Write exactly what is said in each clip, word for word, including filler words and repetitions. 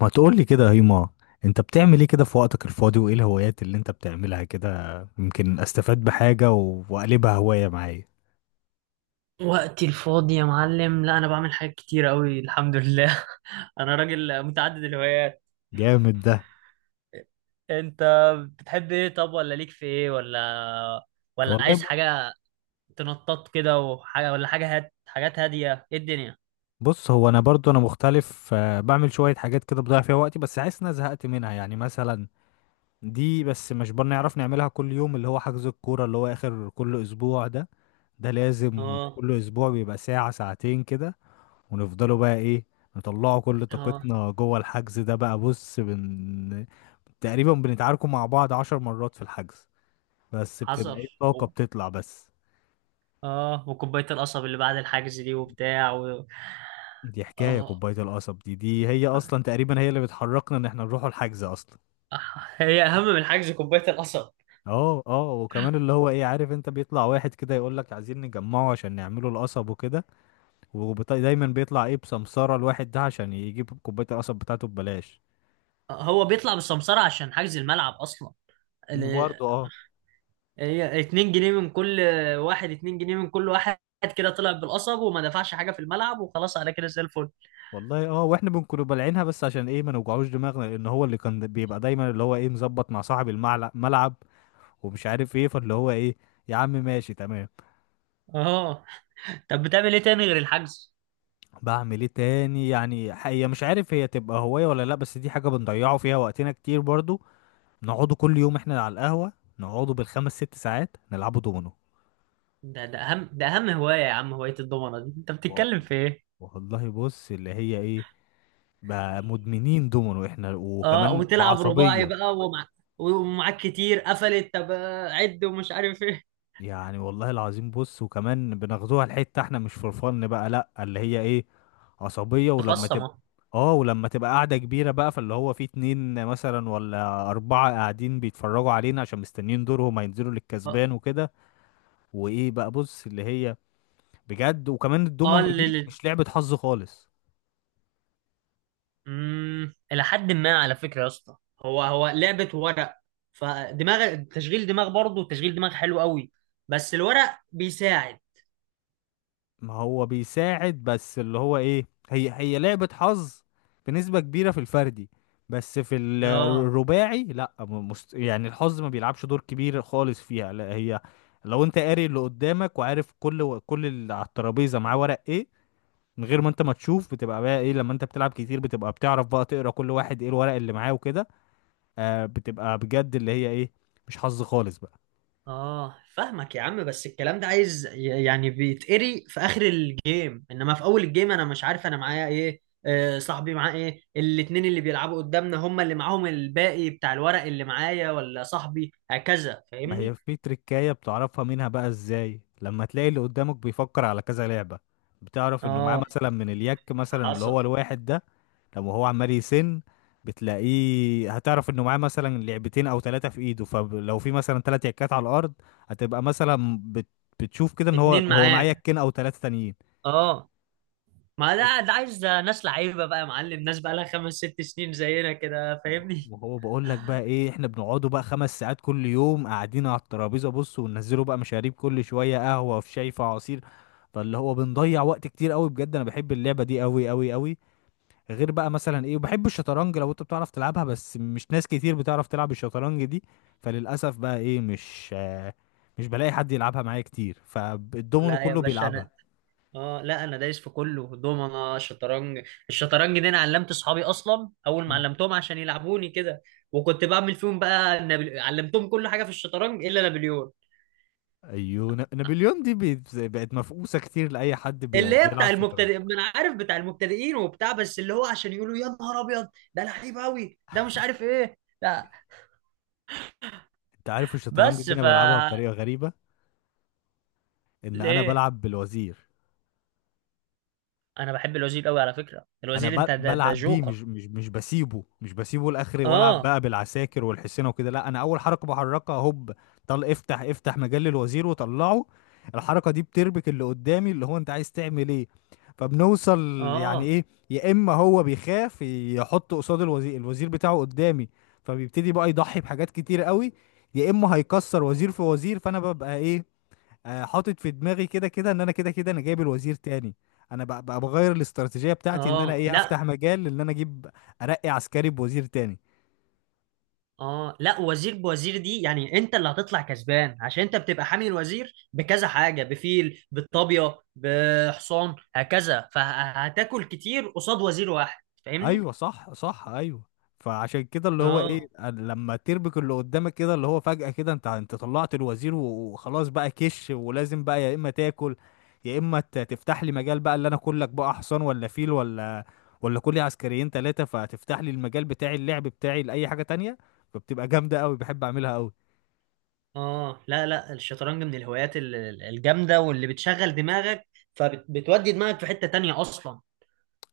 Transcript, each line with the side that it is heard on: left: ما تقول لي كده يا هيما. انت بتعمل ايه كده في وقتك الفاضي وايه الهوايات اللي انت بتعملها كده؟ يمكن استفاد بحاجة و- واقلبها هواية معايا.
right: وقتي الفاضي يا معلم، لا انا بعمل حاجات كتير قوي، الحمد لله. انا راجل متعدد الهوايات.
left: جامد ده.
right: انت بتحب ايه؟ طب ولا ليك في ايه؟ ولا ولا
left: والله
right: عايز
left: ب-
right: حاجه؟ تنطط كده وحاجه ولا حاجه؟ هات حاجات هاديه. ايه الدنيا؟
left: بص، هو انا برضو انا مختلف، آه، بعمل شوية حاجات كده بضيع فيها وقتي، بس حاسس ان انا زهقت منها، يعني مثلا دي بس مش بنعرف نعملها كل يوم، اللي هو حجز الكورة اللي هو اخر كل اسبوع ده. ده لازم
right: اه
left: كل اسبوع بيبقى ساعة ساعتين كده، ونفضلوا بقى ايه، نطلعوا كل
right: اه،
left: طاقتنا جوه الحجز ده. بقى بص بن تقريبا بنتعاركوا مع بعض عشر مرات في الحجز، بس بتبقى
right: حصل.
left: ايه الطاقة
right: و-
left: بتطلع بس.
right: اه، وكوبايه القصب اللي بعد الحجز دي وبتاع و...
left: دي حكاية
right: اه،
left: كوباية القصب دي دي هي اصلا تقريبا هي اللي بتحركنا ان احنا نروحوا الحجز اصلا.
right: هي اهم من الحجز، كوبايه القصب.
left: اه اه، وكمان اللي هو ايه، عارف انت بيطلع واحد كده يقول لك عايزين نجمعه عشان نعمله القصب وكده، ودايما بيطلع ايه بسمسارة الواحد ده عشان يجيب كوباية القصب بتاعته ببلاش.
right: هو بيطلع بالسمسره عشان حجز الملعب اصلا.
left: وبرضه اه،
right: هي اتنين جنيه من كل واحد، اتنين جنيه من كل واحد. كده طلع بالقصب وما دفعش حاجة في الملعب وخلاص، على كده زي الفل.
left: والله اه، واحنا بنكون بلعينها بس عشان ايه، ما نوجعوش دماغنا، لان هو اللي كان بيبقى دايما اللي هو ايه مظبط مع صاحب الملعب ومش عارف ايه، فاللي هو ايه، يا عم ماشي تمام.
right: اه، طب بتعمل ايه تاني غير الحجز؟
left: بعمل ايه تاني؟ يعني هي مش عارف هي تبقى هواية ولا لا، بس دي حاجة بنضيعه فيها وقتنا كتير برضو. نقعدوا كل يوم احنا على القهوة، نقعدوا بالخمس ست ساعات نلعبوا دومينو.
right: ده ده اهم ده اهم هواية يا عم، هواية الضمنة دي، انت
left: و-
right: بتتكلم في ايه؟
left: والله بص اللي هي ايه، بقى مدمنين دومينو احنا
right: اه،
left: وكمان
right: وتلعب رباعي
left: بعصبية.
right: بقى ومع ومعاك كتير قفلت. طب آه، عد ومش عارف ايه.
left: يعني والله العظيم، بص وكمان بناخدوها الحتة احنا مش فور فن بقى، لا اللي هي ايه، عصبية. ولما تبقى،
right: تخصم.
left: اه، ولما تبقى قاعدة كبيرة بقى، فاللي هو في اتنين مثلا ولا أربعة قاعدين بيتفرجوا علينا عشان مستنيين دورهم، هينزلوا
right: اه،
left: للكسبان وكده. وإيه بقى، بص اللي هي، بجد وكمان
right: آه،
left: الدومينو دي
right: اللي
left: مش لعبة حظ خالص.
right: امم الى حد ما على فكره يا اسطى، هو هو لعبه ورق. فدماغ تشغيل دماغ، برضه تشغيل دماغ حلو قوي. بس الورق بيساعد.
left: ما هو بيساعد، بس اللي هو ايه، هي هي لعبة حظ بنسبة كبيرة في الفردي، بس في ال-
right: اه
left: الرباعي لا، م- مست... يعني الحظ ما بيلعبش دور كبير خالص فيها، لا هي لو انت قاري اللي قدامك وعارف كل و... كل اللي على الترابيزة معاه ورق ايه من غير ما انت ما تشوف، بتبقى بقى ايه، لما انت بتلعب كتير بتبقى بتعرف بقى تقرا كل واحد ايه الورق اللي معاه وكده. آه، بتبقى بجد اللي هي ايه، مش حظ خالص بقى.
right: اه، فاهمك يا عم. بس الكلام ده عايز ي- يعني بيتقري في اخر الجيم، انما في اول الجيم انا مش عارف انا معايا ايه. آه صاحبي معاه ايه، الاتنين اللي بيلعبوا قدامنا هم اللي معاهم الباقي بتاع الورق اللي معايا ولا صاحبي. هكذا
left: ما هي
right: فاهمني؟
left: في تركاية بتعرفها منها بقى ازاي، لما تلاقي اللي قدامك بيفكر على كذا لعبة، بتعرف انه معاه
right: اه،
left: مثلا من اليك مثلا اللي
right: حصل.
left: هو الواحد ده، لما هو عمال يسن، بتلاقيه، هتعرف انه معاه مثلا لعبتين او ثلاثة في ايده، فلو في مثلا ثلاث يكات على الارض، هتبقى مثلا بت... بتشوف كده ان هو
right: اتنين
left: هو معاه
right: معاه.
left: يكين او ثلاثة تانيين.
right: اه، ما ده ده عايز ناس لعيبه بقى يا معلم، ناس بقى لها خمس ست سنين زينا كده، فاهمني؟
left: وهو بقول لك بقى ايه، احنا بنقعدوا بقى خمس ساعات كل يوم قاعدين على الترابيزه، بص، وننزلوا بقى مشاريب كل شويه، قهوه في شاي في عصير، فاللي هو بنضيع وقت كتير قوي، بجد انا بحب اللعبه دي قوي قوي قوي. غير بقى مثلا ايه، وبحب الشطرنج، لو انت بتعرف تلعبها، بس مش ناس كتير بتعرف تلعب الشطرنج دي، فللاسف بقى ايه، مش آه، مش بلاقي حد يلعبها معايا كتير، فالدومينو
right: لا يا
left: كله
right: باشا انا،
left: بيلعبها.
right: اه لا انا دايس في كله، دومنه شطرنج الشطرنج دي انا علمت اصحابي اصلا، اول ما
left: مم.
right: علمتهم عشان يلعبوني كده. وكنت بعمل فيهم بقى نابل... علمتهم كل حاجه في الشطرنج الا نابليون.
left: ايوه، ن- نابليون دي بقت بقت مفقوسه كتير لاي حد بي-
right: اللي هي
left: بيلعب
right: بتاع
left: شطرنج.
right: المبتدئ، ما انا عارف بتاع المبتدئين وبتاع، بس اللي هو عشان يقولوا يا نهار ابيض، ده لعيب قوي، ده مش عارف ايه. لا،
left: انت عارف الشطرنج
right: بس
left: دي انا
right: ف
left: بلعبها بطريقه غريبه، ان انا
right: ليه؟
left: بلعب بالوزير.
right: انا بحب الوزير قوي على فكره،
left: انا
right: الوزير
left: ب-
right: انت ده, ده
left: بلعب بيه،
right: جوكر.
left: مش مش مش بسيبه، مش بسيبه لاخر والعب
right: اه
left: بقى بالعساكر والحصينه وكده. لا انا اول حركه بحركها هوب، طل افتح افتح مجال للوزير وطلعه. الحركه دي بتربك اللي قدامي، اللي هو انت عايز تعمل ايه، فبنوصل يعني
right: اه
left: ايه، يا اما هو بيخاف يحط قصاد الوزير الوزير بتاعه قدامي، فبيبتدي بقى يضحي بحاجات كتير قوي، يا اما هيكسر وزير في وزير، فانا ببقى ايه، آه، حاطط في دماغي كده كده ان انا كده كده انا جايب الوزير تاني. انا بقى, بقى بغير الاستراتيجيه بتاعتي ان انا
right: اه،
left: ايه افتح
right: لا.
left: مجال ان انا اجيب، ارقي عسكري بوزير تاني.
right: اه، لا وزير بوزير دي يعني انت اللي هتطلع كسبان، عشان انت بتبقى حامي الوزير بكذا حاجه، بفيل بالطابيه بحصان، هكذا، فهتاكل كتير قصاد وزير واحد، فاهمني؟
left: ايوه صح صح ايوه. فعشان كده اللي هو ايه،
right: اه
left: لما تربك اللي قدامك كده، اللي هو فجأة كده، انت انت طلعت الوزير و- وخلاص بقى، كش، ولازم بقى يا اما تاكل، يا اما ت- تفتح لي مجال بقى اللي انا كلك بقى حصان ولا فيل ولا ولا كلي عسكريين ثلاثة، فتفتح لي المجال بتاعي، اللعب بتاعي لأي حاجة تانية، فبتبقى جامدة قوي، بحب اعملها قوي.
right: اه، لا لا، الشطرنج من الهوايات ال- ال- الجامده، واللي بتشغل دماغك فبتودي دماغك في حته تانية اصلا.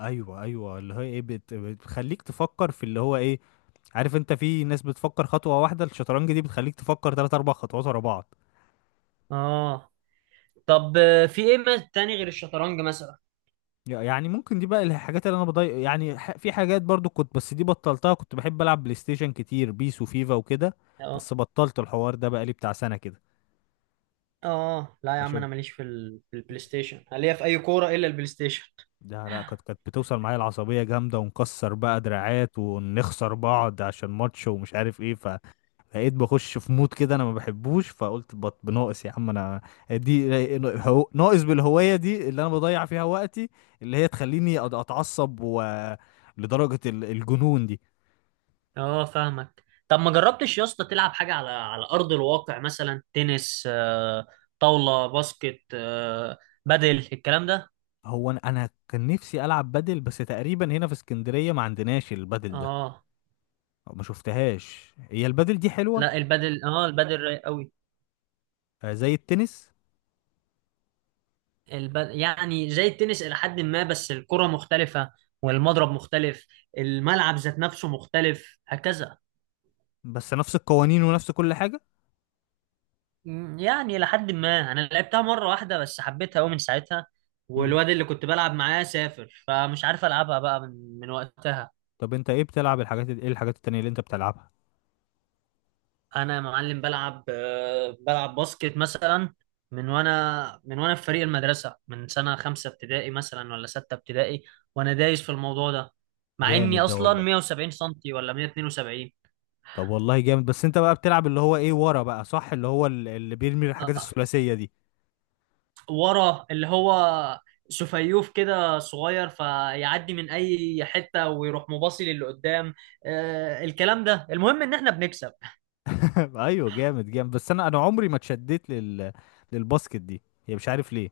left: ايوه ايوه، اللي هو ايه، بت... بتخليك تفكر في اللي هو ايه، عارف انت في ناس بتفكر خطوه واحده، الشطرنج دي بتخليك تفكر ثلاث اربع خطوات ورا بعض.
right: اه، طب آه، في ايه ما- تاني غير الشطرنج مثلا؟
left: ي- يعني ممكن دي بقى الحاجات اللي انا بضيع يعني ح... في حاجات برضو كنت، بس دي بطلتها، كنت بحب العب بلاي ستيشن كتير، بيس وفيفا وكده،
right: آه.
left: بس بطلت الحوار ده بقى لي بتاع سنه كده،
right: اه، لا يا عم
left: عشان
right: انا ماليش في, ال... في البلاي ستيشن. أنا ليا في اي كوره الا البلاي ستيشن.
left: ده لا، كانت كانت بتوصل معايا العصبيه جامده، ونكسر بقى دراعات ونخسر بعض عشان ماتش ومش عارف ايه، بقيت بخش في مود كده انا ما بحبوش، فقلت بط بناقص يا عم انا دي، هو- ناقص بالهوايه دي اللي انا بضيع فيها وقتي اللي هي تخليني أد- اتعصب و لدرجه ال- الجنون دي.
right: اه، فاهمك. طب ما جربتش يا اسطى تلعب حاجه على على ارض الواقع؟ مثلا تنس، آه، طاوله، باسكت، آه، بدل الكلام ده.
left: هو انا أنا كان نفسي العب بدل، بس تقريبا هنا في اسكندريه ما عندناش البدل ده،
right: اه،
left: أو ما شفتهاش، هي البدل دي حلوه؟
right: لا. البدل اه البدل رايق قوي.
left: آه، زي التنس؟
right: الب... يعني زي التنس الى حد ما، بس الكره مختلفه والمضرب مختلف، الملعب ذات نفسه مختلف، هكذا.
left: بس نفس القوانين ونفس كل حاجه.
right: مم، يعني لحد ما، انا لعبتها مره واحده بس حبيتها قوي من ساعتها،
left: مم.
right: والواد اللي كنت بلعب معاه سافر فمش عارف العبها بقى من من وقتها.
left: طب انت ايه بتلعب؟ الحاجات ال- ايه الحاجات التانية اللي انت بتلعبها؟
right: انا يا معلم بلعب، آه، بلعب باسكت مثلا، من وانا من وانا في فريق المدرسه، من سنه خمسه ابتدائي مثلا ولا سته ابتدائي، وانا دايس في الموضوع ده، مع اني
left: جامد ده
right: اصلا
left: والله.
right: مائة وسبعين سنتي ولا مائة واثنين وسبعين.
left: طب والله جامد، بس انت بقى بتلعب اللي هو ايه ورا بقى صح اللي هو ال- اللي بيرمي الحاجات الثلاثية دي.
right: ورا اللي هو سفيوف كده صغير، فيعدي من اي حته ويروح مباصي للي قدام. آه الكلام ده، المهم ان احنا بنكسب.
left: ايوه جامد جامد، بس انا انا عمري ما اتشدت لل للباسكت دي، هي مش عارف ليه.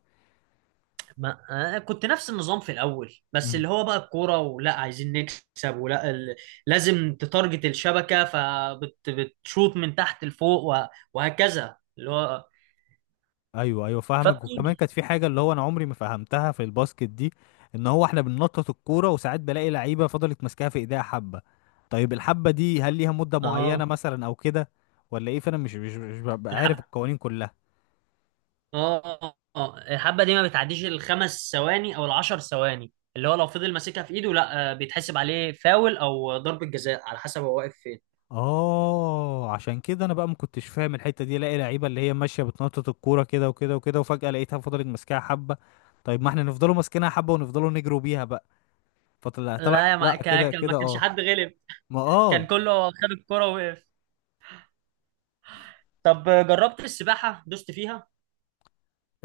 right: ما آه كنت نفس النظام في الاول، بس
left: مم.
right: اللي هو بقى الكوره ولا عايزين نكسب ولا ال... لازم تتارجت الشبكه، فبتشوط من تحت لفوق و... وهكذا اللي هو.
left: ايوه ايوه فاهمك، وكمان
right: فبتيجي.
left: كانت في حاجة اللي هو انا عمري ما فهمتها في الباسكت دي، ان هو احنا بننطط الكورة وساعات بلاقي لعيبة فضلت ماسكاها في ايديها حبة، طيب الحبة دي هل ليها مدة
right: اه.
left: معينة مثلا او كده؟ ولا ايه؟ فانا مش مش, مش ببقى عارف
right: الحب
left: القوانين كلها.
right: اه اه الحبه دي ما بتعديش الخمس ثواني او العشر ثواني، اللي هو لو فضل ماسكها في ايده لا، آه، بيتحسب عليه فاول او ضربه جزاء، على حسب هو واقف فين.
left: اه عشان كده انا بقى ما كنتش فاهم الحته دي، الاقي لعيبه اللي هي ماشيه بتنطط الكوره كده وكده وكده، وفجاه لقيتها فضلت ماسكاها حبه، طيب ما احنا نفضلوا ماسكينها حبه ونفضلوا نجروا بيها بقى، فطلع طلع
right: لا يا
left: لا
right: ما كان
left: كده
right: كان- ما
left: كده
right: كانش
left: اه.
right: حد غلب،
left: ما
right: كان
left: اه،
right: كله خد الكرة ووقف. طب، آه، جربت السباحة، دوست فيها؟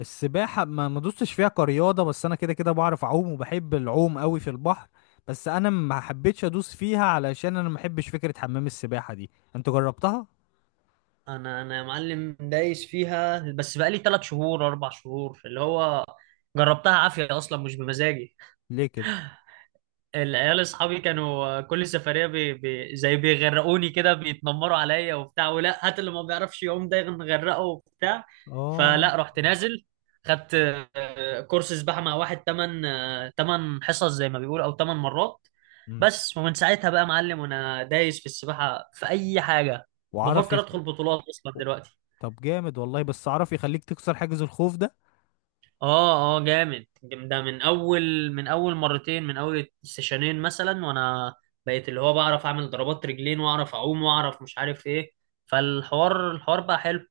left: السباحه ما ما دوستش فيها كرياضه، بس انا كده كده بعرف اعوم وبحب العوم قوي في البحر، بس انا ما حبيتش ادوس فيها علشان انا ما بحبش فكره حمام السباحه دي. انت جربتها؟
right: انا انا يا معلم دايس فيها، بس بقالي ثلاث شهور اربع شهور، اللي هو جربتها عافية اصلا، مش بمزاجي.
left: ليه كده؟
right: العيال اصحابي كانوا كل سفريه بي بي زي بيغرقوني كده، بيتنمروا عليا وبتاع، ولا هات اللي ما بيعرفش يعوم ده نغرقه، وبتاع.
left: اه.
right: فلا، رحت نازل خدت آه، كورس سباحه مع واحد، تمن آه، تمن حصص زي ما بيقولوا، او تمن مرات.
left: مم.
right: بس، ومن ساعتها بقى معلم، وانا دايس في السباحه في اي حاجه،
left: وعرف
right: بفكر
left: يخ...
right: ادخل بطولات اصلا دلوقتي.
left: طب جامد والله، بس عرف يخليك تكسر حاجز الخوف ده.
right: اه اه، جامد ده. من اول من اول مرتين، من اول سيشنين مثلا، وانا بقيت اللي هو بعرف اعمل ضربات رجلين واعرف اعوم واعرف مش عارف ايه. فالحوار الحوار بقى حلو.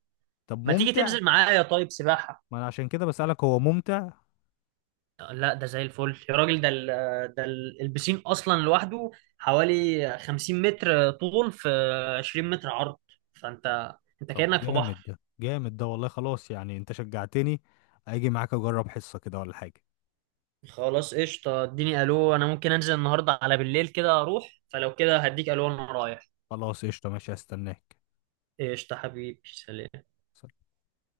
left: طب
right: ما تيجي
left: ممتع؟
right: تنزل معايا طيب سباحة؟
left: ما انا عشان كده بسألك، هو ممتع؟
right: لا ده زي الفل يا راجل. ده ال ده ال- البسين اصلا لوحده حوالي 50 متر طول في 20 متر عرض،
left: طب،
right: فانت انت
left: طب
right: كأنك في
left: جامد
right: بحر.
left: ده جامد ده والله، خلاص يعني انت شجعتني، اجي معاك اجرب حصة كده ولا حاجة.
right: خلاص قشطة، اديني الو، انا ممكن انزل النهارده على بالليل كده اروح، فلو كده هديك الو انا رايح.
left: خلاص قشطة ماشي هستناك.
right: قشطة حبيبي، سلام.